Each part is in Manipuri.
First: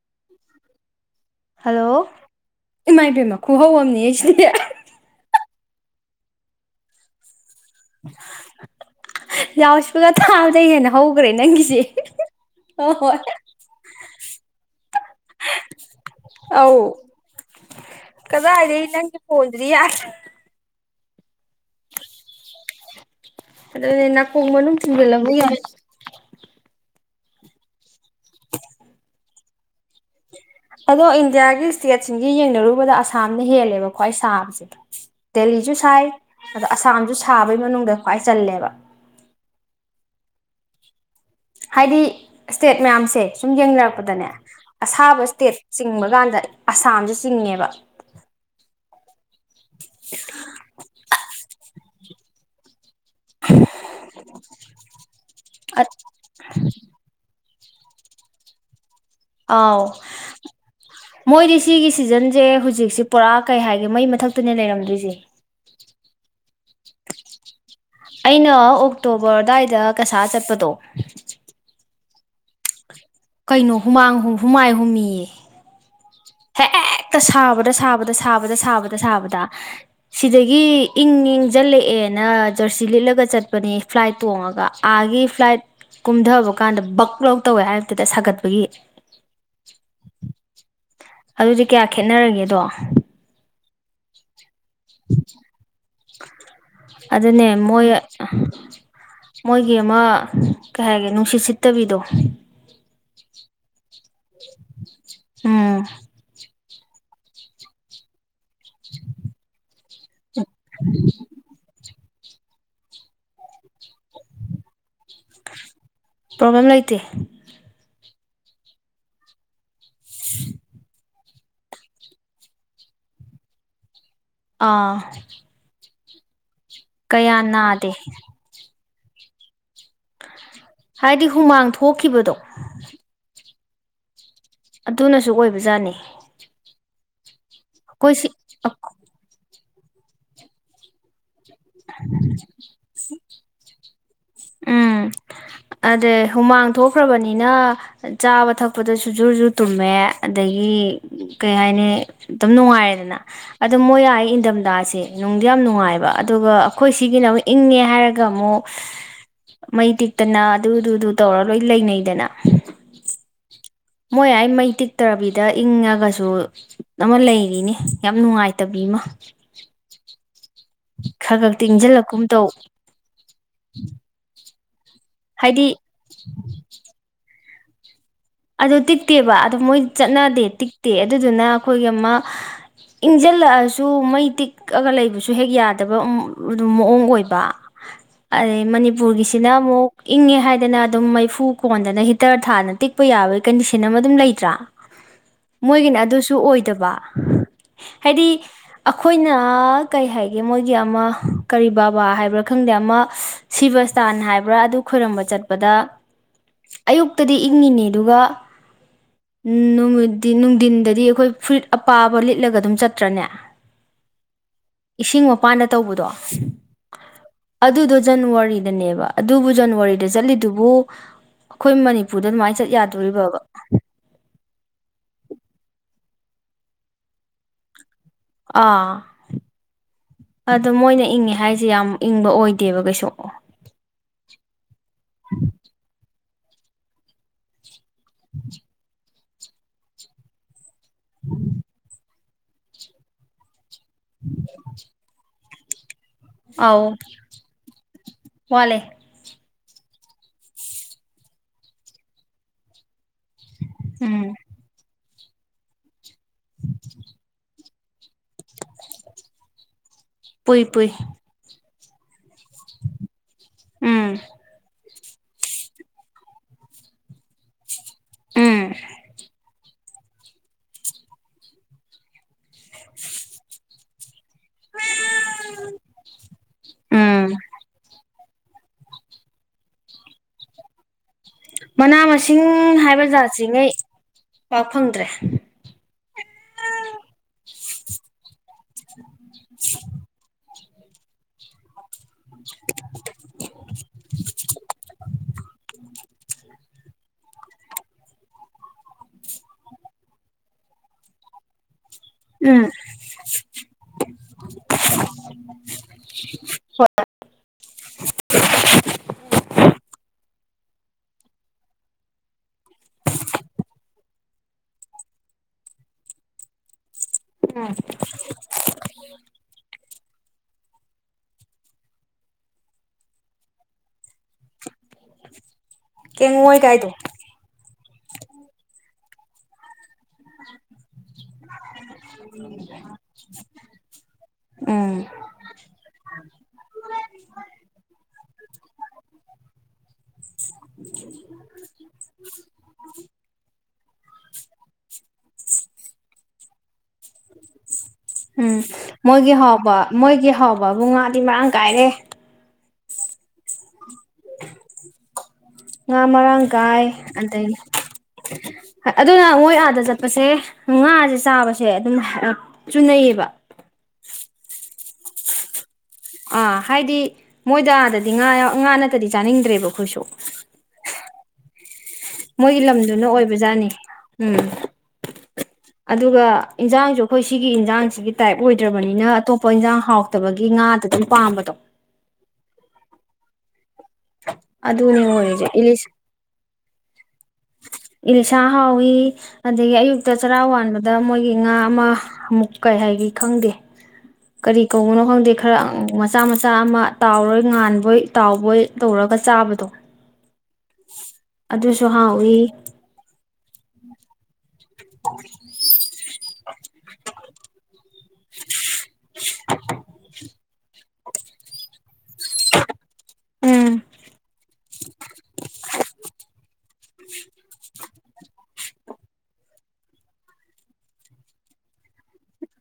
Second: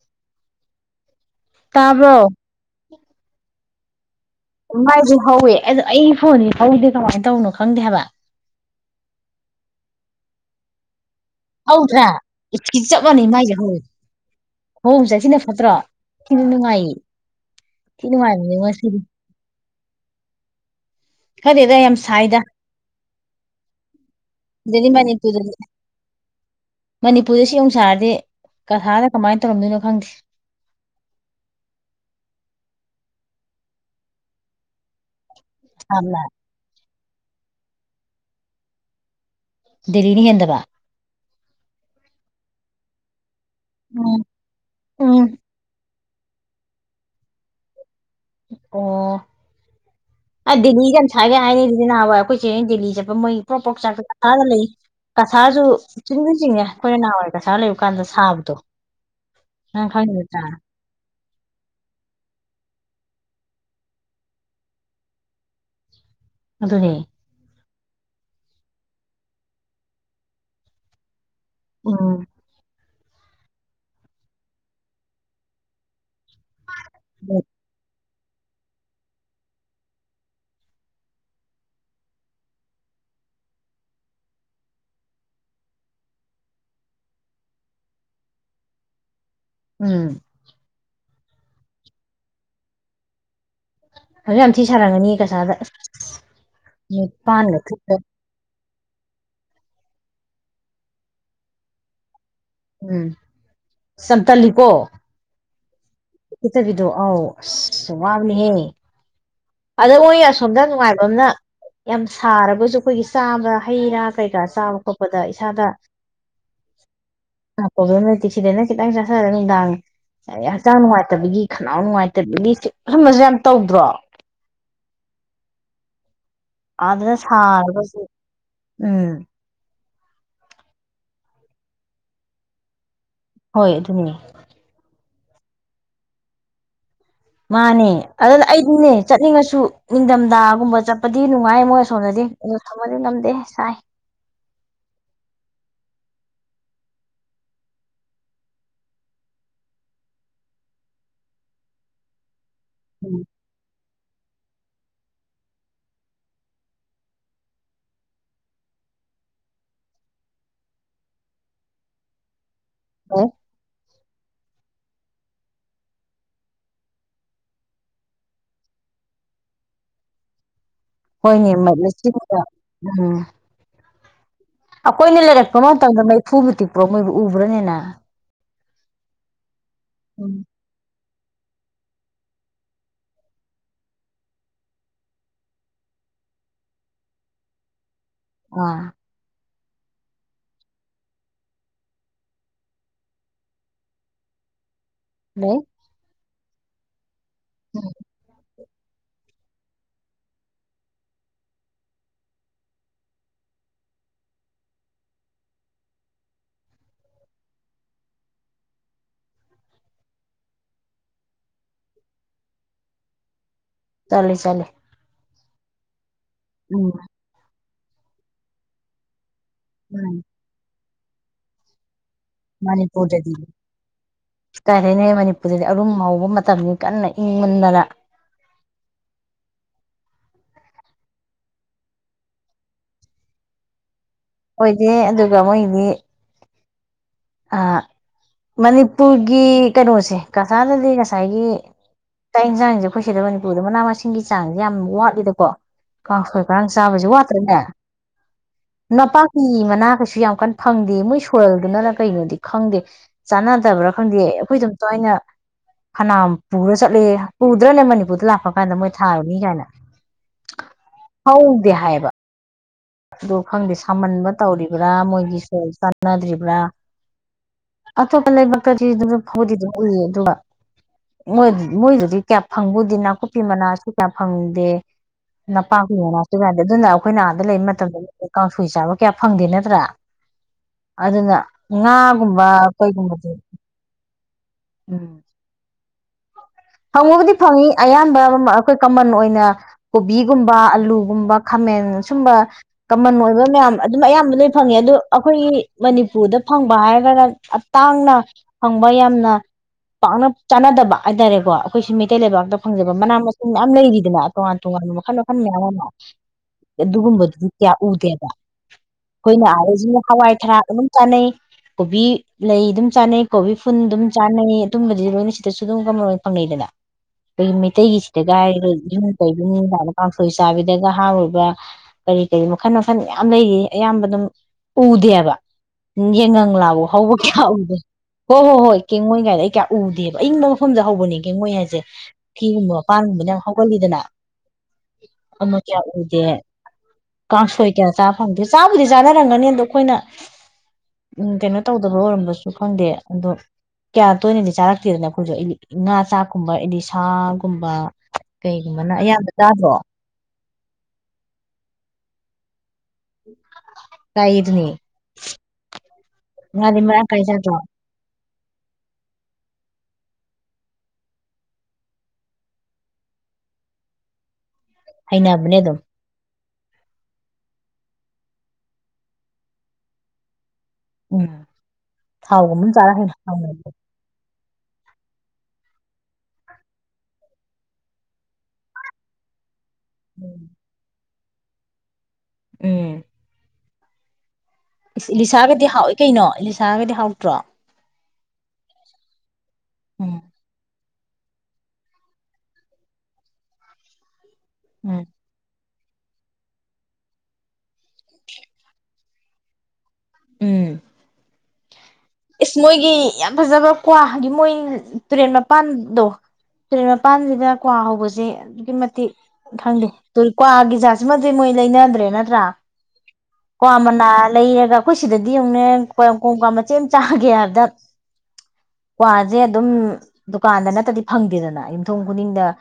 [inaudible] ꯍꯜꯂꯣ ꯇꯥꯕ꯭ꯔꯣ ꯏꯃꯥꯏ ꯄꯦꯝꯃ ꯈꯨꯍꯧ ꯑꯃꯝꯅꯤꯍꯦ ꯁꯤ ꯃꯥꯏꯖꯨ ꯍꯧꯋꯦ ꯑꯥꯗ ꯑꯩ ꯐꯣꯟꯗꯤ ꯍꯧꯗꯦ ꯀꯃꯥꯏꯅ ꯇꯧꯅꯣ ꯈꯡ ꯈꯡꯗꯦꯍꯥꯏꯕ ꯌꯥꯎꯏꯁꯄꯤꯀꯔ ꯊꯥꯕꯗꯩ ꯍꯦꯟꯅ ꯍꯧ ꯍꯧꯗ꯭ꯔꯥ ꯈꯤ ꯆꯞ ꯃꯥꯟꯅꯤꯩ ꯃꯥꯏꯁꯦ ꯍꯧ ꯍꯧꯕ ꯆꯠꯁꯤꯅ ꯐꯠꯇ꯭ꯔꯣ ꯤꯅ ꯑꯧ ꯅꯨꯡꯉꯥꯏ ꯊꯤ ꯀꯗꯥꯏꯗꯒꯤ ꯅꯨꯡꯉꯥꯏꯕꯉꯣꯟꯁꯤꯗꯤ ꯅꯪꯒꯤ ꯐꯣꯟꯗꯨꯗꯤ ꯌꯥꯗꯦ ꯈꯔꯗ ꯌꯥꯝ ꯁꯥꯏꯗ ꯑꯗꯅꯦ ꯅꯥꯀꯣꯡ ꯃꯅꯨꯡ ꯁꯤꯗꯗꯤ ꯊꯤꯡꯖꯜꯂꯝꯕ ꯌꯥꯏ ꯃꯅꯤꯄꯨꯔꯗꯗꯤ ꯃꯅꯤꯄꯨꯔꯗ ꯁꯤꯌꯧꯁꯥꯔꯗꯤ ꯀꯍꯥꯗ ꯀꯃꯥꯏꯅ ꯇꯧꯔꯝꯗꯣꯏꯅꯣ ꯈꯪꯗꯦ ꯑꯗꯣ ꯏꯟꯗꯤꯌꯥꯒꯤ ꯏꯁꯇꯦꯠꯁꯤꯡꯒ ꯌꯦꯡꯅꯔꯨꯕꯗ ꯑꯁꯥꯝꯅ ꯍꯦꯜꯂꯦꯕꯀꯣ ꯈ꯭ꯋꯥꯏ ꯁꯥꯕꯁꯦ ꯗꯦꯜꯂꯤꯖꯨ ꯁꯥꯏ ꯑꯁꯥꯝꯅ ꯑꯗ ꯑ ꯁꯥꯝꯖꯨ ꯁꯥꯕꯩ ꯃꯅꯨꯡꯗ ꯈ꯭ꯋꯥꯏ ꯆꯜꯂꯦꯕ ꯗꯦꯂꯤꯅ ꯍꯦꯟꯗꯕ ꯍꯥꯏꯗꯤ ꯏꯁꯇꯦꯠ ꯃꯌꯥꯝꯁꯦ ꯁꯨꯝ ꯎꯝ ꯌꯦꯡꯅꯔꯛꯄꯗꯅꯦ ꯑꯁꯥꯕ ꯎꯝ ꯏꯁꯇꯦꯠ ꯆꯤꯡꯕ ꯀꯥꯟꯗ ꯑꯁꯥꯝꯁꯦ ꯆꯤꯡꯉꯦꯕ ꯑꯣ ꯑ ꯗꯦꯜꯂꯤꯗ ꯌꯥꯝ ꯁꯥꯥꯏꯒꯦ ꯍꯥꯏꯅꯤ ꯑꯗꯨꯗꯤ ꯅꯍꯥꯟꯋꯥꯏꯦ ꯑꯩꯈꯣꯏ ꯆꯦ ꯗꯦꯜꯂꯤ ꯆꯠꯄ ꯃꯣꯏ ꯄꯂꯣꯛ ꯄꯣꯛꯆꯥꯛ ꯀꯊꯥꯗ ꯂꯩ ꯀꯁꯥꯁꯨ ꯑꯠ ꯆꯤꯡꯁꯨ ꯆꯤꯡꯉꯦ ꯑꯩꯈꯣꯏꯅ ꯅꯍꯥꯟꯋꯥꯏ ꯀꯁꯥꯔ ꯂꯩꯔꯨ ꯀꯥꯟꯗ ꯁꯥꯕꯗꯣ ꯑꯥꯎ ꯅꯪ ꯈꯪꯉꯤ ꯅꯥꯠꯇꯔꯥ ꯃꯣꯏꯗꯤ ꯁꯤꯒꯤ ꯁꯤꯖꯟꯁꯦ ꯍꯧꯖꯤꯛꯁꯦ ꯄꯨꯔꯥ ꯀꯩ ꯍꯥꯏꯒꯦ ꯃꯩ ꯃꯊꯛꯇꯅꯦ ꯂꯩꯔꯝꯗꯣꯏꯁꯦ ꯑꯗꯨꯅꯦ ꯑꯩꯅ ꯑꯣꯛꯇꯣꯕꯔ ꯑꯗꯨ꯭ꯋꯥꯏꯗ ꯀꯁꯥ ꯆꯠꯄꯗꯣ ꯑꯝ ꯀꯩꯅꯣ ꯍꯨꯃꯥꯡ ꯍꯨꯃꯥꯏ ꯍꯨꯝꯃꯤꯌꯦ ꯍꯦꯛꯇꯥ ꯁꯥꯕꯗ ꯁꯥꯕꯗ ꯗ ꯁꯥꯕꯗ ꯁꯥꯕꯗ ꯁꯥꯕꯗ ꯁꯤꯗꯒꯤ ꯏꯪ ꯏꯪꯁꯤꯜꯂꯛꯑꯦꯅ ꯖꯔꯁꯤ ꯂꯤꯠꯂꯒ ꯆꯠꯄꯅꯤ ꯐ꯭ꯂꯥꯏꯠ ꯇꯣꯡꯉꯒ ꯑꯥꯒꯤ ꯐ꯭ꯂꯥꯏꯠ ꯀꯨꯝꯊꯕ ꯀꯥꯟꯗ ꯕꯛ ꯂꯧ ꯇꯧꯋꯦ ꯍꯥꯏꯕꯗꯨꯗ ꯁꯥꯒꯠꯄꯒꯤ ꯎꯝ ꯑꯗꯨꯗꯤ ꯀꯌꯥ ꯈꯦꯠꯅꯔꯒꯦꯗꯣ [unintelligible] ꯁꯤ ꯁꯥꯔꯝꯒꯅꯤ ꯀꯁꯥꯗ ꯑꯁꯁ ꯑꯗꯨꯅꯦ ꯅꯨꯠꯄꯥꯟꯒ ꯃꯣꯏ ꯊꯛꯇ ꯃꯣꯏꯒꯤ ꯑꯃ ꯀꯩ ꯍꯥꯏꯒꯦ ꯅꯨꯡꯁꯤꯠ ꯁꯤꯠꯇꯕꯤꯗꯣ ꯎꯝ ꯆꯝꯇꯜꯂꯤꯀꯣ ꯑꯝ ꯈꯤꯠꯇꯕꯤꯗꯣ ꯑ ꯑꯁ ꯋꯥꯕꯅꯦꯍꯦ [unintelligible] ꯑꯗ ꯑꯣꯏ ꯑꯁ ꯁꯣꯝꯗ ꯅꯨꯡꯉꯥꯏꯕ ꯑꯃꯅ ꯌꯥꯝ ꯁꯥꯔꯒꯁꯨ ꯑꯩꯈꯣꯏꯒꯤ ꯆꯥꯕ ꯍꯩ ꯔꯥ ꯀꯩꯀꯥ ꯆꯥꯕ ꯈꯣꯠꯄꯗ ꯏꯁꯥꯗ ꯄ꯭ꯔꯣꯕ꯭ꯂꯦꯝ ꯂꯩꯇꯦ ꯇꯤꯛꯁꯤꯗꯅ ꯈꯤꯇꯪ ꯆꯡꯁꯔꯥ ꯅꯨꯡꯗꯥꯡ ꯍꯛꯆꯥꯡ ꯅꯨꯡꯉꯥꯏ ꯇꯕꯒꯤ ꯈꯅꯥꯎ ꯅꯨꯡꯉꯥꯏꯇꯕꯒꯤ ꯁꯨꯝꯕꯥꯖꯦ ꯌꯥꯝ ꯇꯧꯗ꯭ꯔꯣ ꯑꯥ ꯑꯗꯅ ꯀꯌꯥ ꯁꯥꯔ ꯅꯥꯗꯦ ꯎꯝ ꯍꯥꯏꯗꯤ ꯍꯨꯃꯥꯡ ꯊꯣꯛꯈꯤꯕꯗꯣ ꯍꯣꯏ ꯑꯗꯨꯅꯤ ꯑꯗꯨꯅꯁꯨ ꯑꯣꯏꯕꯖꯥꯠꯅꯤ ꯃꯥꯅꯦ ꯑꯩꯈꯣꯏ ꯁꯤ ꯑꯗꯨꯅ ꯑꯩꯗꯤꯅꯦ ꯆꯠꯅꯤꯡꯉꯁꯨ ꯅꯤꯡꯊꯝꯊꯥꯒꯨꯝꯕ ꯆꯠꯄ ꯁꯤ ꯅꯨꯡꯉꯥꯏ ꯃꯣꯏ ꯁꯣꯝꯗꯗꯤ ꯑꯗꯨ ꯊꯝꯃꯗꯤ ꯉꯝꯗꯦ ꯁꯥꯏ ꯎꯝ ꯑꯗꯩ ꯍꯨꯃꯥꯡ ꯊꯣꯛꯈ꯭ꯔꯕꯅꯤꯅ ꯆꯥꯕ ꯊꯛꯄꯗ ꯁꯨꯖꯨꯨꯖꯨ ꯇꯨꯝꯃꯦ ꯑꯗꯒꯤ ꯀꯩ ꯍꯥꯏꯅꯤ ꯑꯗꯨꯝ ꯅꯨꯡꯉꯥꯏꯔꯦꯗꯅ ꯑꯗꯨ ꯃꯣꯏ ꯏꯟꯊꯝꯊꯥꯁꯦ ꯅꯨꯡꯗꯤ ꯌꯥꯝ ꯅꯨꯡꯉꯥꯏꯕ ꯑꯗꯨꯒ ꯑꯩꯈꯣꯏ ꯁꯤꯒꯤꯅ ꯑꯃꯨꯛ ꯏꯪꯉꯦ ꯍꯥꯏꯔꯒ ꯑꯃꯨꯛ ꯃꯩ ꯇꯤꯛꯇꯅ ꯑꯗꯨꯗꯨꯗꯨ ꯇꯧꯔ ꯂꯣꯏ ꯂꯩꯅꯩꯗꯅ ꯍ ꯃꯣꯏ ꯑꯩ ꯃꯩ ꯇꯤꯛꯇ꯭ꯔꯕꯤꯗ ꯏꯪꯉꯒꯁꯨ ꯑꯃ ꯂꯩꯔꯤꯅꯤ ꯌꯥꯝ ꯅꯨꯡꯉꯥꯏꯇꯕꯤꯃ ꯍꯣꯏꯅꯦ ꯎꯝ [unintelligible] ꯑꯩꯈꯣꯏꯅ ꯂꯩꯔꯛꯄ ꯍꯥꯏꯗꯤ ꯃꯇꯝꯗ ꯃꯩꯐꯨꯕꯨ ꯇꯤꯛꯄꯣ ꯃꯣꯏꯕꯨ ꯎꯕ ꯄꯨꯔꯅꯤꯅ ꯑꯗꯨ ꯇꯤꯠꯇꯦꯕ ꯑꯗꯣ ꯃꯣꯏ ꯆꯠꯅꯗꯦ ꯇꯤꯛꯇꯦ ꯑꯗꯨꯗꯨꯅ ꯑꯩꯈꯣꯏꯒꯤ ꯑꯃ ꯏꯪꯁꯤꯜꯂꯛꯑꯁꯨ ꯃꯩ ꯇꯤꯛꯑꯒ ꯂꯩꯕꯁꯨ ꯍꯦꯛ ꯌꯥꯗꯕ ꯑꯗꯨꯝ ꯃꯑꯣꯡ ꯑꯣꯏꯕ ꯑꯗꯩ ꯑꯥ ꯃꯅꯤꯄꯨꯔꯒꯤꯁꯤꯅ ꯑꯃꯨꯛ ꯏꯪꯉꯦ ꯍꯥꯏꯗꯅ ꯑꯗꯨꯝ ꯃꯩꯐꯨ ꯀꯣꯟꯗꯅ ꯍꯤꯇꯔ ꯊꯥꯗꯅ ꯇꯤꯛ ꯀꯞꯄ ꯌꯥꯕꯒꯤ ꯀꯟꯗꯤꯁꯟ ꯑꯃ ꯑꯗꯨꯝ ꯂꯩꯇ꯭ꯔꯥ ꯂꯩ ꯃꯣꯏꯒꯤꯅꯦ ꯑꯗꯨꯁꯨ ꯑꯣꯏꯗ ꯑꯠꯇꯕ ꯍꯥꯏꯗꯤ ꯑꯩꯈꯣꯏꯅ ꯀꯩ ꯍꯥꯏꯒꯦ ꯃꯣꯏꯒꯤ ꯑꯃ ꯀꯔꯤ ꯕꯥꯕꯥ ꯍꯥꯏꯕ꯭ꯔꯥ ꯈꯪꯗꯦ ꯑꯃ ꯁꯤꯕꯁꯇꯥꯟ ꯍꯥꯏꯕ꯭ꯔꯥ ꯑꯗꯨ ꯈꯣꯏꯔꯝꯕ ꯆꯠꯄꯗ ꯑꯌꯨꯛꯇꯗꯤ ꯏꯪꯉꯤꯅꯤ ꯑꯗꯨꯒ ꯅꯨꯃꯤ ꯅꯨꯡꯊꯤꯟꯗꯗꯤ ꯑꯩꯈꯣꯏ ꯐꯨꯔꯤꯏꯠ ꯑꯄꯥꯕ ꯂꯤꯠꯂꯒ ꯑꯗꯨꯝ ꯆꯠꯇ꯭ꯔꯅꯦ ꯆꯠꯂꯤ ꯆꯠꯂꯤ ꯏꯁꯤꯡ ꯃꯄꯥꯟꯗ ꯇꯧꯕꯗꯣ ꯎꯝ ꯑꯗꯨꯗꯣ ꯖꯅꯋꯥꯔꯤꯗꯅꯦꯕ ꯑꯗꯨꯕꯨ ꯖꯅꯋꯥꯔꯤꯗ ꯃꯥꯅꯤ ꯆꯠꯂꯤꯗꯨꯕꯨ ꯑꯩꯈꯣꯏ ꯃꯅꯤ ꯄꯨꯨꯗ ꯑꯗꯨꯃꯥꯏ ꯆꯠ ꯌꯥꯗꯦ ꯇꯧꯔꯤꯕꯥꯕ ꯀꯥꯏꯗꯩꯅꫭ ꯍꯦ ꯃꯅꯤꯄꯨꯔꯗꯗꯤ ꯑꯔꯨꯝ ꯍꯧꯕ ꯃꯇꯝꯅꯤ ꯀꯟꯅ ꯏꯪ ꯃꯟꯗꯅ ꯑꯥ ꯑꯗꯣ ꯃꯣꯏꯅ ꯏꯪꯉꯦ ꯍꯥꯏꯁꯦ ꯌꯥꯝ ꯏꯪꯕ ꯑꯣꯏꯗꯦꯕ ꯀꯩꯁꯨ ꯑꯣꯏꯗꯦ ꯑꯗꯨꯒ ꯃꯣꯏꯗꯤ ꯑ ꯃꯅꯤꯞ ꯄꯨꯔꯒꯤ ꯀꯩꯅꯣꯁꯦ ꯀꯁꯥꯔꯗꯗꯤ ꯉꯁꯥꯏꯒꯤ ꯆꯥꯛ ꯏꯟꯖꯥꯡꯁꯦ ꯈꫭꯏꯁꯤꯗ ꯃꯅꯤꯄꯨꯔ ꯑꯗꯣ ꯃꯅꯥ ꯃꯁꯤꯡꯒꯤ ꯆꯥꯡꯁꯦ ꯌꯥꯝ ꯋꯥꯠꯂꯤꯗꯀꯣ ꯀꯥꯡꯁꫭꯏ ꯀꯔꯥꯡ ꯑꯧ ꯆꯥꯕꯁꯦ ꯋꯥꯠꯇ꯭ꯔꯅꯦ ꯋꯥꯠꯂꯦ ꯅꯥꯄꯥꯛꯄꯤ ꯃꯅꯥ ꯀꯩꯁꯨ ꯌꯥꯝ ꯀꯟꯅ ꯐꯪꯗꯦ ꯃꯣꯏ ꯁꯣꯏꯜꯗꯨꯅꯔ [unintelligible] ꯀꯩꯅꯣꯗꯤ ꯈꯪꯗꯦ ꯆꯥꯟꯅꯗꯕ꯭ꯔꯥ ꯈꯪꯗꯦ ꯎꯝ ꯑꯩꯈꯣꯏ ꯏꯗꫭꯝꯆꯥ ꯍꫭꯏꯅ ꯐꯅꯥꯝ ꯄꯨꯔ ꯆꯠꯂꯦ ꯄꯨ ꯗꯔꯅꯦ ꯃꯅꯤꯄꯨꯔꯗ ꯂꯥꯛꯄ ꯀꯥꯟꯗ ꯃꯣꯏ ꯊꯥꯔꯨꯅꯤ ꯀꯥꯏꯅ ꯄꯨꯏ ꯄꯨꯏ ꯕ ꯑꯗꯨ ꯈꯪꯗꯦ ꯎꯝ ꯁꯥꯃꯟꯕ ꯇꯧꯔꯤꯕ ꯑ ꯃꯣꯏꯒꯤ ꯁꫭꯏꯜ ꯆꯥꯟꯅꯗ꯭ꯔꯤꯕ꯭ꯔꯥ ꯑꯇꯣꯞꯄ ꯎꯝ ꯂꯩꯕꯥꯛꯇꯗꯤ [unintelligible] ꯍꯧꯗꯤꯗꯨꯝ ꯎꯏ ꯑꯗꯨꯒ ꯃꯣꯏꯗꯨꯗꯤ ꯀꯌꯥ ꯐꯪꯕꯨꯗꯤ ꯅꯥꯀꯨꯞꯄꯤ ꯃꯅꯥꯁꯨ ꯀꯌꯥ ꯐꯪꯗꯦ ꯅꯄꯥꯛꯄꯤ ꯄꯅꯥꯁꯨ [unintelligible] ꯑꯗꯨꯅ ꯑꯩꯈꯣꯏꯅ ꯎꯝ ꯑꯥꯗ ꯂꯩꯕ ꯃꯠ ꯀꯥꯡꯁꯣꯏ ꯆꯥꯕ ꯀꯌꯥ ꯐꯪꯗꯦ ꯅꯠꯇ꯭ꯔꯥ ꯑꯗꯨꯅ ꯃꯅꯥ ꯃꯁꯤꯡ ꯉꯥꯒꯨꯝꯕ ꯍꯥꯏꯕ ꯀꯩꯒꯨꯝꯕꯗꯤ ꯖꯥꯠꯁꯤꯉꯩ ꯄꯥꯛ ꯎꯝ ꯐꯪꯗ꯭ꯔꯦ ꯐꯪꯕꯕꯨꯗꯤ ꯐꯪꯉꯤ ꯑꯌꯥꯝꯕ ꯑꯈꯣꯏ ꯀꯃꯟ ꯑꯣꯏꯅ ꯀꯣꯕꯤꯒꯨꯝꯕ ꯑꯂꯨ ꯑꯂꯨꯒꯨꯝꯕ ꯈꯥꯃꯦꯟ ꯁꯨꯝꯕ ꯀꯃꯟ ꯑꯣꯏꯕ ꯃꯌꯥꯝ ꯑꯗꯨꯝ ꯑꯌꯥꯝꯕ ꯂꯣꯏ ꯐꯪꯉꯦ ꯑꯗꯨ ꯑꯩꯈꯣꯏꯒꯤ ꯃꯅꯤꯄꯨꯔꯗ ꯐꯪꯕ ꯍꯥꯏꯔꯒꯅ ꯑꯩ ꯇꯥꯡꯅ ꯐꯪꯕ ꯌꯥꯝꯅ ꯄꯥꯛꯅ ꯆꯥꯟꯅꯗꯕ ꯍꯥꯏꯇꯥꯔꯦꯀꯣ ꯑꯩꯈꯣꯏꯁꯤ ꯃꯩꯇꯩ ꯂꯩꯕꯥꯛꯇ ꯎꯝ ꯐꯪꯖꯕ ꯃꯅꯥ ꯃꯁꯤꯡ ꯃꯌꯥꯝ ꯂꯩꯔꯤꯗꯅ ꯇꯣꯉꯥꯟ ꯇꯣꯉꯥꯟꯕ ꯃꯈꯟ ꯃꯈꯟ ꯃꯌꯥꯝ ꯑꯃ ꯑꯗꯨꯒꯨꯝꯕꯗꯨꯗꯤ ꯀꯌꯥ ꯎꯗꯦꯕ ꯑꯩꯈꯣꯏꯅ ꯑꯥꯗ [unintelligible] ꯍꯋꯥꯏ ꯊꯔꯥꯛ ꯑꯗꯨꯝ ꯆꯥꯅꯩ ꯀꯣꯕꯤ ꯂꯩ ꯑꯗꯨꯝ ꯆꯥꯅꯩ ꯀꯣꯕꯤ ꯐꯨꯟ ꯑꯗꯨꯝ ꯆꯥꯅꯩ ꯑꯗꯨꯨꯝꯕꯖꯤꯗꯤ ꯂꯣꯏꯅ ꯁꯤꯗꯁꯨ ꯑꯗꯨꯝ ꯀꯃꯟ ꯐꯪꯅꯩꯗꯅ ꯑꯈꯣꯏꯒꯤ ꯎꯝ ꯃꯩꯇꯩꯒꯤꯁꯤꯗꯒ ꯍꯥꯏꯔꯒ ꯌꯨꯝꯀꯩꯒꯤ ꯃꯤꯅ ꯀꯥꯡꯁꯣꯏ ꯆꯥꯕꯤꯗꯒ ꯍꯥꯞꯔꯤꯕ ꯀꯔꯤ ꯀꯔꯤ ꯃꯈꯟ ꯃꯈꯟ ꯃꯌꯥꯝ ꯂꯩꯔꯤ ꯑꯌꯥꯝꯕ ꯑꯗꯨꯝ ꯎꯗꯦꯕ ꯎꯝ ꯌꯥꯏꯉꯪ ꯀꯦꯡꯉꯣꯏ ꯂꯥꯕꯧ ꯀꯥꯏꯗꯣ ꯍꯧꯕ ꯀꯌꯥ ꯎꯗꯦ ꯍꯣ ꯍꯣ ꯍꯣꯏ ꯀꯦꯡꯉꯣꯏ ꯀꯥꯏꯗꫭ ꯑꯩ ꯀꯌꯥ ꯎꯗꯦ ꯑꯏꯪꯕ ꯃꯐꯝꯗ ꯍꯧꯕꯅꯤ ꯃꯣꯏ ꯍꯥꯏꯁꯦ ꯄꯨꯈꯤꯒꯨꯝꯕ ꯃꯄꯥꯟꯒꯨꯝꯕꯅ ꯌꯥꯝ ꯍꯧꯒꯂꯤꯗꯅ ꯎꯝ ꯑꯃ ꯀꯌꯥ ꯎꯗꯦ ꯀꯥꯡꯁꯣꯏ ꯀꯌꯥ ꯆꯥ ꯐꯪꯗꯦ ꯆꯥꯕꯨꯗꯤ ꯆꯥꯅꯔꯝꯒꯅꯤ ꯑꯗꯣ ꯑꯩꯈꯣꯏꯅ ꯎꯝ ꯀꯩꯅꯣ ꯇꯧꯗꯕ ꯑꯣꯏꯔꯝꯕꯁꯨ ꯈꯪꯗꯦ ꯑꯗꯣ ꯀꯌꯥ ꯇꯣꯏꯅꯗꯤ ꯆꯥꯔꯛꯇꯦꯗꯅ ꯑꯩꯈꯣꯏꯁꯨ ꯑꯩ ꯉꯥ ꯆꯥꯛꯀꯨꯝꯕ ꯑꯦꯂꯤꯁꯥꯒꯨꯝꯕ ꯎꯝ ꯃꯣꯏꯒꯤ ꯍꯥꯎꯕ ꯃꯣꯏꯒꯤ ꯍ ꯕꯥꯕꯨ ꯉꯥꯗꯤ ꯃꯔꯥꯡ ꯀꯥꯏꯔꯦ꯫ ꯀꯥꯏꯌꯦ ꯑꯗꯨꯅꯦ ꯫ ꯉꯥ ꯃꯔꯥꯡ ꯀꯥꯏ ꯑꯗꯩ ꯆꯥꯗ꯭ꯔꯣ ꯑꯗꯨꯅ ꯃꯣꯏ ꯑꯥꯗ ꯆꯠꯄꯁꯦ ꯉꯥꯁꯦ ꯆꯥꯕꯁꯦ ꯑꯗꯨꯝ ꯆꯨꯅꯩꯌꯦꯕ꯫ ꯍꯩꯅꯕꯅꯦ ꯑꯗꯨꯝ꯫ ꯑꯥ ꯍꯥꯏꯗꯤ ꯃꯣꯏꯗ ꯑꯥꯗꯗꯤ ꯉꯥ ꯉꯥ ꯅꯠꯇꯗꯤ ꯆꯥꯅꯤꯡꯗ꯭ꯔꯦꯕ ꯑꯩꯈꯣꯏꯁꯨ꯫ ꯎꯝ꯫ ꯃꯣꯏꯒꯤ ꯊꯥꯎꯒꯨꯝꯕ ꯑꯃ ꯆꯥꯔ ꯂꯝꯗꯨꯅ ꯍꯩꯅ ꯑꯣꯏꯕ ꯖꯥꯠꯅꯤ ꯍꯥꯎꯅꯕꯅꯦ ꯎꯝ꯫ ꯑꯗꯨꯒ ꯏꯟꯖꯥꯡꯁꯨ ꯑꯩꯈꯣꯏ ꯁꯤꯒꯤ ꯏꯟꯖꯥꯡꯁꯤꯒꯤ ꯇꯥꯏꯞ ꯑꯣꯏꯗ꯭ꯔꯕꯅꯤꯅ ꯑꯇꯣꯞꯄ ꯏꯟꯁꯥꯡ ꯍꯥꯎꯇꯕꯒꯤ ꯉꯥꯗ ꯑꯗꯨꯝ ꯄꯥꯝꯕꯗꯣ ꯎꯝ꯫ ꯑꯗꯨꯅꯦ ꯑꯣꯏꯔꯤꯁꯦ ꯏꯂꯤꯁꯥꯒꯗꯤ ꯏꯂꯤꯁ ꯍꯥꯎꯏ ꯀꯩꯅꯣ ꯏꯂꯤꯁꯥꯒꯗꯤ ꯍꯥꯎꯇ꯭ꯔꯣ? ꯏꯂꯤꯁꯥ ꯍꯥꯎꯋꯤ ꯑꯗꯒꯤ ꯑꯌꯨꯛꯇ ꯎꯝ ꯆꯔꯥꯥ ꯋꯥꯥꯟꯕ ꯗ ꯃꯣꯏꯒꯤ ꯉꯥ ꯑꯃ ꯑꯃꯨꯛ ꯀꯩ ꯍꯥꯏꯒ ꯈꯪꯗꯦ꯫ ꯀꯔꯤ ꯎꯝ ꯀꯧꯕꯅꯣ ꯈꯪꯗꯦ ꯈꯔ ꯃꯆꯥ - ꯃꯆꯥ ꯑꯃ ꯇꯥꯎꯔꯣꯏ ꯉꯥꯟꯕꯣꯏ ꯇꯥꯎꯕꯣꯏ ꯇꯧꯔꯒ ꯆꯥꯕꯗꯣ ꯎꯝ [inaudible] ꯑꯗꯨꯁ ꯏꯁ ꯃꯣꯏꯒꯤ ꯌꯥꯝ ꯐꯖꯕ ꯋꯥ ꯍꯥꯏꯗꯤ ꯃꯣꯏ ꯇꯨꯔꯦꯟ ꯃꯄꯥꯟꯗꯣ ꯇꯨꯔꯦꯟ ꯃꯄꯥꯟꯁꯤꯗ ꯀ꯭ꯋꯥ ꯍꯧꯕꯁꯦ ꯑꯗꯨꯛꯀꯤ ꯃꯇꯤꯛ ꯈꯪꯗꯦ ꯀ꯭ꯋꯥꯒꯤꯥ ꯖ ꯃꯗꯤ ꯃꯣꯏ ꯂꯩꯅꯗ꯭ꯔꯦ ꯅꯠꯇ꯭ꯔꯥ? ꯀ꯭ꯋꯥ ꯎꯝ ꯃꯅꯥ ꯂꯩꯔꯒ ꯑꯩꯈꯣꯏ ꯁꯤꯗꯗꯤ ꯌꯦꯡꯉꯨꯅꯦ ꯀꯣꯡ ꯀꯥ ꯃꯥ ꯆꯦꯝ ꯆꯥꯒꯦ ꯍꯥꯏꯕꯗ ꯀ꯭ꯋꯥꯁꯦ ꯑꯗꯨꯝ ꯗꯨꯀꯥꯟꯗ ꯅꯠꯇꯗꯤ ꯐꯪꯗꯦꯗꯅ ꯌꯨꯝꯊꯣꯡ ꯈꯨꯗꯤꯡꯗ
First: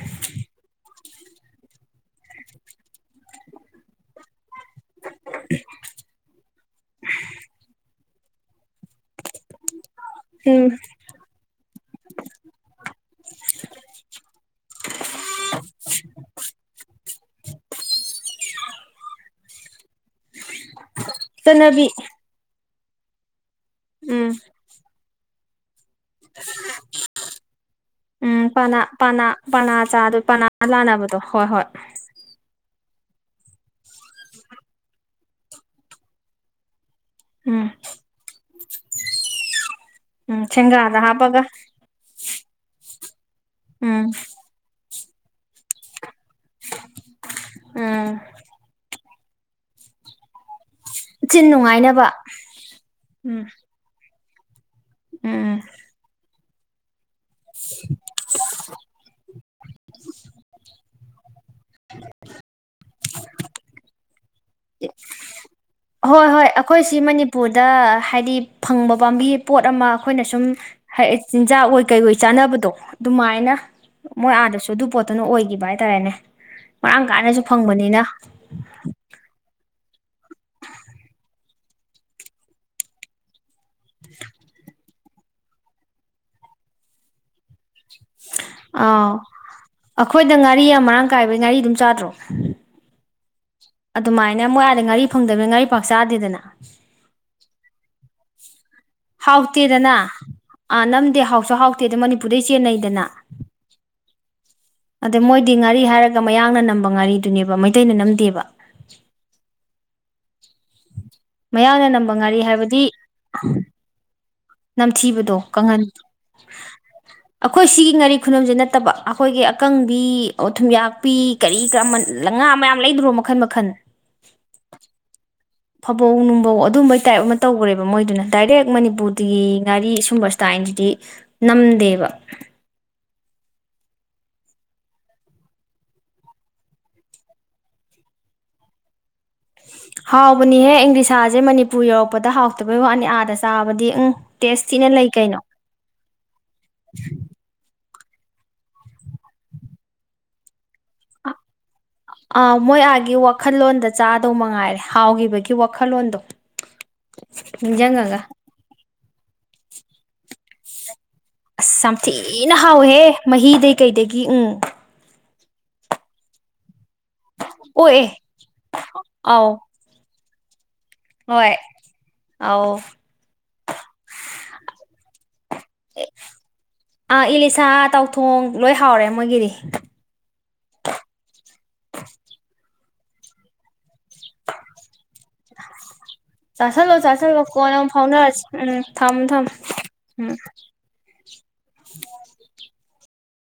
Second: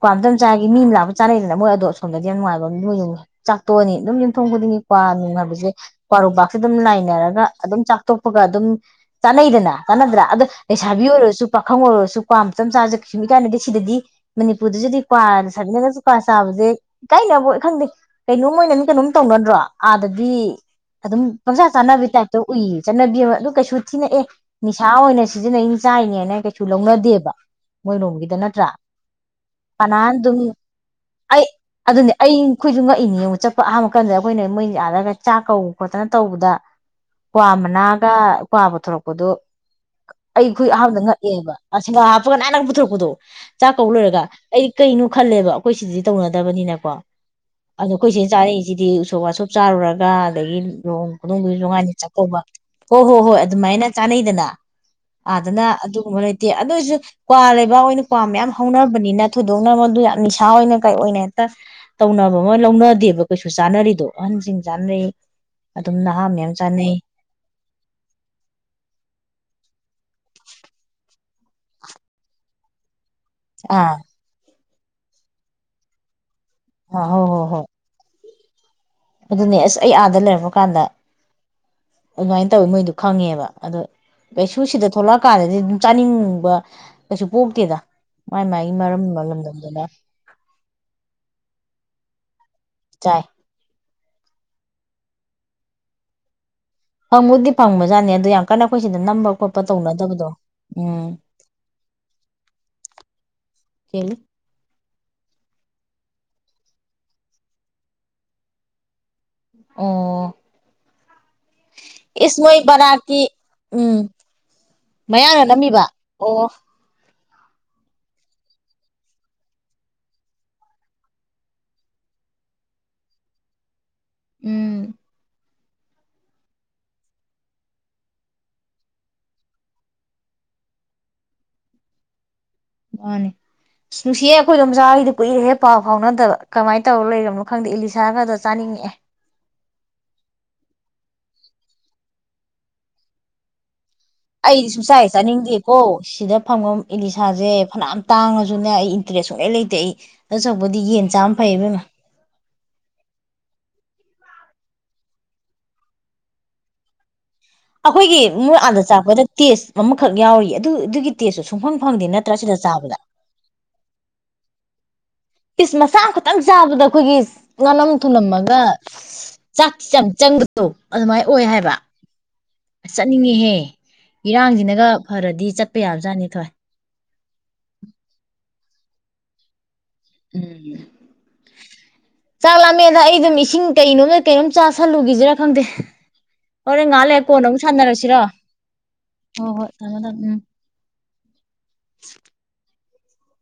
ꯀ꯭ꯋꯥ ꯃꯇꯞ ꯆꯥꯒꯤ ꯃꯤ ꯑꯃ ꯂ ꯆꯥꯅꯩꯗꯅ ꯃꯣꯏ ꯑꯗꯣꯝꯗ ꯑꯁꯣꯝꯗꯗꯤ ꯌꯥꯝꯅꯨꯡꯥꯏꯕꯝ ꯃꯣꯏ ꯌꯨꯝꯉꯦ ꯆꯥꯛꯇꯣꯛꯑꯅꯤ ꯑꯗꯨꯝ ꯌꯦꯨꯝꯊꯣꯡ ꯈꯨꯗꯤꯡꯒꯤ ꯀꯌꯥ [unintelligible] ꯑꯗꯨꯝ ꯂꯩꯥꯏꯅꯔꯒ ꯑꯗꯨꯝ ꯆꯥꯛ ꯑꯇꯣꯞꯄꯒ ꯑꯗꯨꯝ ꯆꯥꯅꯩꯗꯅ ꯇꯥꯟꯅꯗ꯭ꯔꯥ ꯑꯗꯣ ꯎꯝ ꯂꯩꯁꯥꯕꯤ ꯑꯣꯏꯔꯁꯨ ꯄꯥꯈꯪ ꯑꯣꯏꯔꯁꯨ ꯀ꯭ꯋꯥ ꯃꯇꯝ ꯆꯥꯖ ꯀꯩꯁꯨ ꯏꯀꯥꯏꯅꯗꯦ ꯁꯤꯗꯗꯤ ꯃꯅꯤ ꯎꯄꯨꯗꯨꯗꯤ ꯀ꯭ꯋꯥꯅ ꯁꯥꯕꯤꯟꯅꯔꯒꯁꯨ ꯀ꯭ꯋꯥꯔ ꯆꯥꯕꯁꯦ ꯏ ꯀꯥꯏꯅꯕ ꯈꯪꯗꯦ ꯀꯩꯅꯣꯝ ꯑꯣꯏꯅ ꯃꯤ ꯀꯩꯅꯣꯝ ꯇꯧꯅꯗ꯭ꯔꯣ ꯑꯥꯗꯗꯤ ꯑꯗꯨꯝ ꯄꯪꯆꯥ ꯆꯠꯅꯕꯤ ꯆꯥꯅꯕꯤ ꯇꯥꯏꯞꯇ ꯎꯏ ꯆꯠꯅꯕꯤ ꯑꯃ ꯑꯗꯨ ꯀꯩꯁꯨ ꯊꯤꯅꯑꯦ ꯎꯝ ꯅꯤꯁꯥ ꯑꯣꯏꯅ ꯁꯤꯖꯤꯟꯅꯩꯅꯤ ꯆꯥꯏꯅꯦꯅ ꯀꯩꯁꯨ ꯂꯧꯅꯗꯦꯕ ꯃꯣꯏꯔꯣꯝꯒꯤꯗ ꯎꯝ ꯄ ꯅꯠꯇ꯭ꯔꯥ ꯄꯅꯥ ꯄꯅꯥ ꯀꯅꯥꯅ ꯆꯥꯗ ꯑꯗꯨꯝ ꯄꯅꯥ ꯂꯥꯟꯅꯕꯗꯣ ꯍꯣꯏ ꯑꯩ ꯍꯣꯏ ꯑꯗꯨꯅꯦ ꯑꯩ ꯑꯩꯈꯣꯏꯁꯨ ꯉꯛꯏꯅꯦ ꯌꯦꯡꯎ ꯆꯠꯄ ꯑꯍꯥꯟꯕ ꯀꯟꯗ ꯑꯩꯈꯣꯏꯅ ꯃꯣꯏ ꯑꯗ ꯆꯥꯛ ꯀꯧꯕ ꯈꯣꯠꯇꯅ ꯇꯧꯕꯗ ꯋꯥ ꯎꯝ ꯃ ꯅꯥꯒꯥ ꯀ꯭ꯋꯥ ꯄꯨꯊꯣꯛꯂꯛꯄꯗꯨ ꯎꯝ ꯑꯩꯈꯣꯏ ꯁꯦꯡꯒꯥꯗ ꯑꯍꯥꯟꯕꯗ ꯍꯥꯞꯄꯒ ꯉꯛꯑꯦꯕ ꯑꯁꯤꯅ ꯑꯗꯨꯒ ꯅꯥꯟꯅ ꯄꯨꯊꯔꯄꯗꯣ ꯆꯥꯛ ꯀꯧ ꯎꯝ ꯂꯣꯏꯔꯒ ꯑꯩꯗꯤ ꯀꯩꯅꯣ ꯈꯜꯂꯦꯕ ꯑꯩꯈꯣꯏ ꯁꯤꯗꯤ ꯇꯧꯅꯗꯕꯅꯤꯅꯀꯣ ꯑꯗꯣ ꯑꯩꯈꯣꯏ ꯎꯝ ꯁꯤ ꯆꯥꯅꯩꯁꯤꯗꯤ ꯎꯁꯣꯞ ꯋꯁꯞ ꯆꯥꯔꯨꯔꯒ ꯑꯗꯒꯤ ꯂꯣ ꯍꯣꯡ ꯆꯤꯟ ꯈꯨꯗꯣꯡꯒꯤꯁꯨꯅꯨꯡꯉꯥꯏꯅꯤ ꯅꯨꯡꯉꯥꯏꯅꯕ ꯆꯥꯛꯀꯧꯕ ꯍꯣ ꯍꯣ ꯍꯣꯏ ꯎꯝ ꯑꯗꯨ ꯃꯥꯏꯅ ꯆꯥꯅꯩ ꯗꯅ ꯎꯝ ꯑꯗꯅ ꯑꯗꯨꯒꯨꯝꯕ ꯂꯩ ꯑꯗꯨ ꯑꯣꯏꯁꯨ ꯀ꯭ꯋꯥ ꯂꯩꯕ ꯑꯣꯏꯅ ꯀ꯭ꯋꯥ ꯃꯌꯥꯝ ꯍꯧꯅꯕꯅꯤꯅ ꯊꯣꯏꯗꯣꯛꯅ ꯃꯗꯨ ꯌꯥꯝ ꯅꯤꯁꯥ ꯑꯣꯏꯅ ꯀꯩ ꯑꯣꯏꯅ ꯍꯦꯛꯇ ꯇꯧꯅꯕ ꯑꯃ ꯂꯧꯅꯗꯦꯕ ꯀꯩꯁꯨ ꯆꯥꯅꯔꯤꯗꯣ ꯑꯍꯟꯁꯤꯡ ꯆꯥꯅꯩ ꯑꯗꯨꯝ ꯍꯣꯏ ꯅꯍꯥ ꯍꯣꯏ ꯃꯌꯥꯝ ꯆꯥꯅꯩ ꯑꯩꯈꯣꯏꯁꯤ ꯃꯅꯤꯄꯨꯔꯗ ꯍꯥꯏꯗꯤ ꯐꯪꯕ ꯄꯥꯝꯕꯤ ꯄꯣꯠ ꯑꯃ ꯑꯩꯈꯣꯏꯅ ꯁꯨꯝ ꯍꯥꯏ ꯆꯤꯟꯖꯥꯛ ꯑꯣꯏ ꯀꯩ ꯑꯣꯏ ꯆꯥꯅꯕꯗꯣ ꯑꯗꯨꯃꯥꯏꯅ ꯑꯥ ꯃꯣꯏ ꯑꯥꯗꯁꯨ ꯑꯗꯨ ꯄꯣꯠꯇꯨꯅ ꯑꯣꯏꯒꯤꯕ ꯍꯥꯏꯇꯥꯔꯦꯅꯦ ꯑꯥ ꯃꯔꯥꯡ ꯍꯣꯏ ꯀꯥꯏꯅꯁꯨ ꯍꯣꯏ ꯍꯣꯏ ꯐꯪꯕꯅꯤꯅ [inaudible] ꯑꯗꯨꯅꯦ ꯑꯁ ꯑꯩ ꯑꯥꯗ ꯂꯩꯔꯛꯕ ꯀꯥꯟꯗ ꯑꯗꯨꯃꯥꯏꯅ ꯇꯧꯋꯤ ꯃꯣꯏꯗꯣ ꯈꯪꯉꯦꯕ ꯑꯗꯣ ꯀꯩꯁꯨꯁꯤꯗ ꯊꯣꯛꯂꯛ ꯀꯥꯟꯗꯗꯤ ꯑꯗꯨꯝ ꯆꯥꯅꯤꯡꯕ ꯀꯩꯁꯨ ꯄꯣꯛꯇꯦꯗ ꯃꯥꯏ ꯃꯥꯒꯤ ꯃꯔꯝ ꯑꯥꯎ ꯂꯝꯗꯝꯗꯨꯅ ꯑꯩꯈꯣꯏꯅ ꯉꯥꯔꯤ ꯌꯝ ꯃꯔꯥꯡ ꯀꯥꯏꯕꯩ ꯉꯥꯔꯤ ꯑꯗꯨꯝ ꯆꯥꯗ꯭ꯔꯣ ꯆꯥꯏ ꯑꯗꯨꯃꯥꯏꯅ ꯃꫭꯏ ꯑꯗꯥ ꯉꯥꯔꯤ ꯐꯪꯗꯕꯅꯤꯅ ꯉꯥꯔꯤ ꯄꯥꯛ ꯆꯥꯗꯦꯗꯅ ꯐꯪꯕꯨꯗꯤ ꯐꯪꯕꯖꯥꯠꯅꯤ ꯑꯗꯨꯗꯥ ꯌꯥꯝ ꯀꯟꯅ ꯑꯩꯈꯣꯏ ꯁꯤꯗ ꯅꯝꯕ ꯈꯣꯠꯄ ꯍꯥꯎꯇꯦꯗꯅ ꯇꯧꯅꯗꯕꯗꯣ ꯑꯥ ꯎꯝ ꯅꯝꯗꯦ ꯍꯥꯎꯁꯨ ꯍꯥꯎꯇꯦ ꯑꯗ ꯃꯅꯤꯄꯨꯔꯗꯩ ꯆꯦꯟꯅꯩꯗꯅ [unintelligible] ꯀꯦꯜꯂꯤ ꯑꯗ ꯃꯣꯏꯗꯤ ꯉꯥꯔꯤ ꯍꯥꯏꯔꯒ ꯃꯌꯥꯡꯅ ꯅꯝꯕ ꯉꯥꯔꯤꯗꯨꯅꯦꯕ ꯃꯩꯇꯩꯅ ꯅꯝꯗꯦꯕ ꯑꯣ ꯃꯌꯥꯡꯅ ꯅꯝꯕ ꯉꯥꯔꯤ ꯍꯥꯏꯕꯗꯤ ꯏꯁꯃꯣꯏꯕꯔꯛꯀꯤ ꯎꯝ ꯅꯝꯊꯤꯕꯗꯣ ꯃꯌꯥꯡꯅ ꯀꯪꯍꯟ ꯅꯝꯃꯤꯕ ꯑꯣ [unintelligible] ꯑꯩꯈꯣꯏ ꯁꯤꯒꯤ ꯉꯥꯔꯤ ꯈꯨꯅꯝꯖꯦ ꯅꯠꯇꯕ ꯑꯩꯈꯣꯏꯒꯤ ꯑꯀꯪꯕꯤ ꯊꯨꯝꯌꯥꯛꯄꯤ ꯀꯔꯤ ꯀꯃꯟ ꯂꯪ ꯉꯥ ꯃꯌꯥꯝ ꯂꯩꯗ꯭ꯔꯣ ꯃꯈꯟ ꯃꯈꯟ ꯎꯝ ꯐꯕꯧ ꯅꯨꯡꯕꯧ ꯑꯗꯨꯝꯕꯩ ꯇꯥꯏꯞ ꯑꯃ ꯇꯧꯒ꯭ꯔꯦꯕ ꯃꯣꯏꯗꯨꯅ ꯗꯥꯏꯔꯦꯛ ꯃꯅꯤꯄꯨꯔꯗꯒꯤ ꯉꯥꯔꯤ ꯁꯨꯝꯕ ꯏꯁꯇꯥꯏꯜꯖꯤꯗꯤ ꯅꯝꯗꯦꯕ ꯃꯥꯅꯦ ꯑꯁ ꯅꯨꯡꯁꯤꯌꯦ ꯑꯩꯈꯣꯏ ꯏꯗꯣꯝꯆꯥꯍꫭꯏꯒꯗꫭ ꯀꯨꯏꯔꯦꯍꯦ ꯄꯥꯎ ꯐꯥꯎꯅꯗꯕ ꯀꯃꯥꯏꯅ ꯇꯧꯔ ꯂꯩꯔꯕꯅꯣ ꯈꯪꯗꯦ ꯏꯂꯤꯁꯥ ꯒꯗꫭ ꯆꯥꯅꯤꯡꯉꯛꯑꯦ ꯍꯥꯎꯕꯅꯤꯍꯦ ꯏꯪꯂꯤꯁꯥꯖꯦ ꯃꯅꯤꯄꯨꯔ ꯌꯧꯔꯛꯄꯗ ꯍꯥꯎꯇꯕ ꯋꯥꯅꯤ ꯑꯥꯗ ꯆꯥꯕꯗꯤ ꯎꯝ ꯇꯦꯁ ꯑꯩꯗꯤ ꯊꯤꯅ ꯁꯨꯡꯆꯥ ꯂꯩ ꯍꫭꯛ ꯀꯩꯅꯣ ꯆꯥꯅꯤꯡꯗꯦꯀꯣ ꯁꯤꯗ ꯐꯪꯐꯝ ꯏꯂꯤꯁꯥꯖꯦ ꯐꯅꯌꯥꯝ ꯇꯥꯡꯉꯖꯨꯅꯦ ꯑꯩ ꯏꯟꯇꯔꯦꯁ ꯁꯨꯛꯂꯩ ꯂꯩꯇꯦ ꯑꯩ ꯑꯗꯨꯁꯥꯔꯨꯛ ꯄꯨꯗꯤ ꯌꯦꯟ ꯆꯥꯕꯅ ꯐꯩ ꯏꯕꯦꯝꯃꯥ ꯑ ꯃꯣꯏ ꯑꯥꯒꯤ ꯋꯥꯈꯜꯂꯣꯟꯗ ꯆꯥꯗꯧ ꯃꯉꯥꯏꯔꯦ ꯍꯥꯎꯒꯤꯕꯒꯤ ꯋꯥꯈꯜꯂꯣꯟꯗꯣ [unintelligible] ꯅꯤꯡꯁꯤꯡꯉꯒ ꯑꯈꯣꯏꯒꯤ ꯃꯣꯏ ꯑꯥꯗ ꯆꯥꯛꯄꯥꯗ ꯇꯦꯁ ꯑꯃꯈꯛ ꯌꯥꯎꯔꯤꯌꯦ ꯑꯗꯨ ꯑꯗꯨꯒꯤ ꯇꯦꯁꯇꯨ ꯁꯨꯡꯐꯪ ꯑꯁ ꯐꯪꯗꯦ ꯅꯠꯇ꯭ꯔꯥ ꯌꯥꯝꯊꯤꯅ ꯁꯤꯗ ꯆꯥꯕꯗ ꯍꯥꯎꯋꯤꯍꯦ ꯃꯍꯤꯗꯩ ꯀꯩꯗꯒꯤ ꯎꯝ ꯄꯤꯁ ꯃꯆꯥ ꯑꯃ ꯈꯛꯇꯪ ꯆꯥꯕꯗ ꯑꯩꯈꯣꯏꯒꯤ ꯉꯥꯅꯝ ꯑꯣꯛꯑꯦ ꯊꯨꯝꯂꯝꯃꯒ ꯑꯥꯎ ꯆꯥꯛꯁꯨ ꯌꯥꯝ ꯆꯪꯕꯗꯣ ꯑꯗꯨꯃꯥꯏꯅ ꯑꯣꯏ ꯍꯣꯏ ꯍꯥꯏꯕ ꯑꯥꯎ ꯆꯠꯅꯤꯡꯉꯤꯍꯦ ꯏꯔꯥꯡꯖꯤꯅꯒ ꯐꯔꯗꯤ ꯆꯠ [unintelligible] ꯑ ꯏꯂꯤꯁꯥ ꯇꯥꯎꯊꯣꯡ ꯂꯣꯏ ꯍꯥꯎꯔꯦ ꯃꯣꯏꯒꯤꯗꯤ ꯎꯝ ꯆꯥꯛꯂꯝ ꯃꯦꯗ ꯑꯩꯗꯨꯝ ꯏꯁꯤꯡ ꯀꯩꯅꯣꯝꯗ ꯀꯩꯅꯣꯝ ꯆꯥꯥꯁꯜꯂꯨꯒꯤꯖꯤꯔꯥ ꯈꯪꯗꯦ ꯍꯣꯔꯦꯟ ꯆꯥꯁꯤꯜꯂꯣ ꯉꯥꯌꯛ ꯂꯩꯔꯥ ꯆꯥꯁꯤꯜꯂꯣ ꯀꯣꯟꯅ ꯑꯃꯨꯛ ꯁꯥꯟꯅꯔꯁꯤꯔꯣ ꯐꯥꯎꯅꯔꯁꯤ ꯎꯝ ꯊꯝꯃꯣ ꯍꯣꯏ ꯊꯝꯃꯣ ꯍꯣꯏ ꯊꯝꯃꯦ ꯊꯝꯃꯦ ꯎꯝ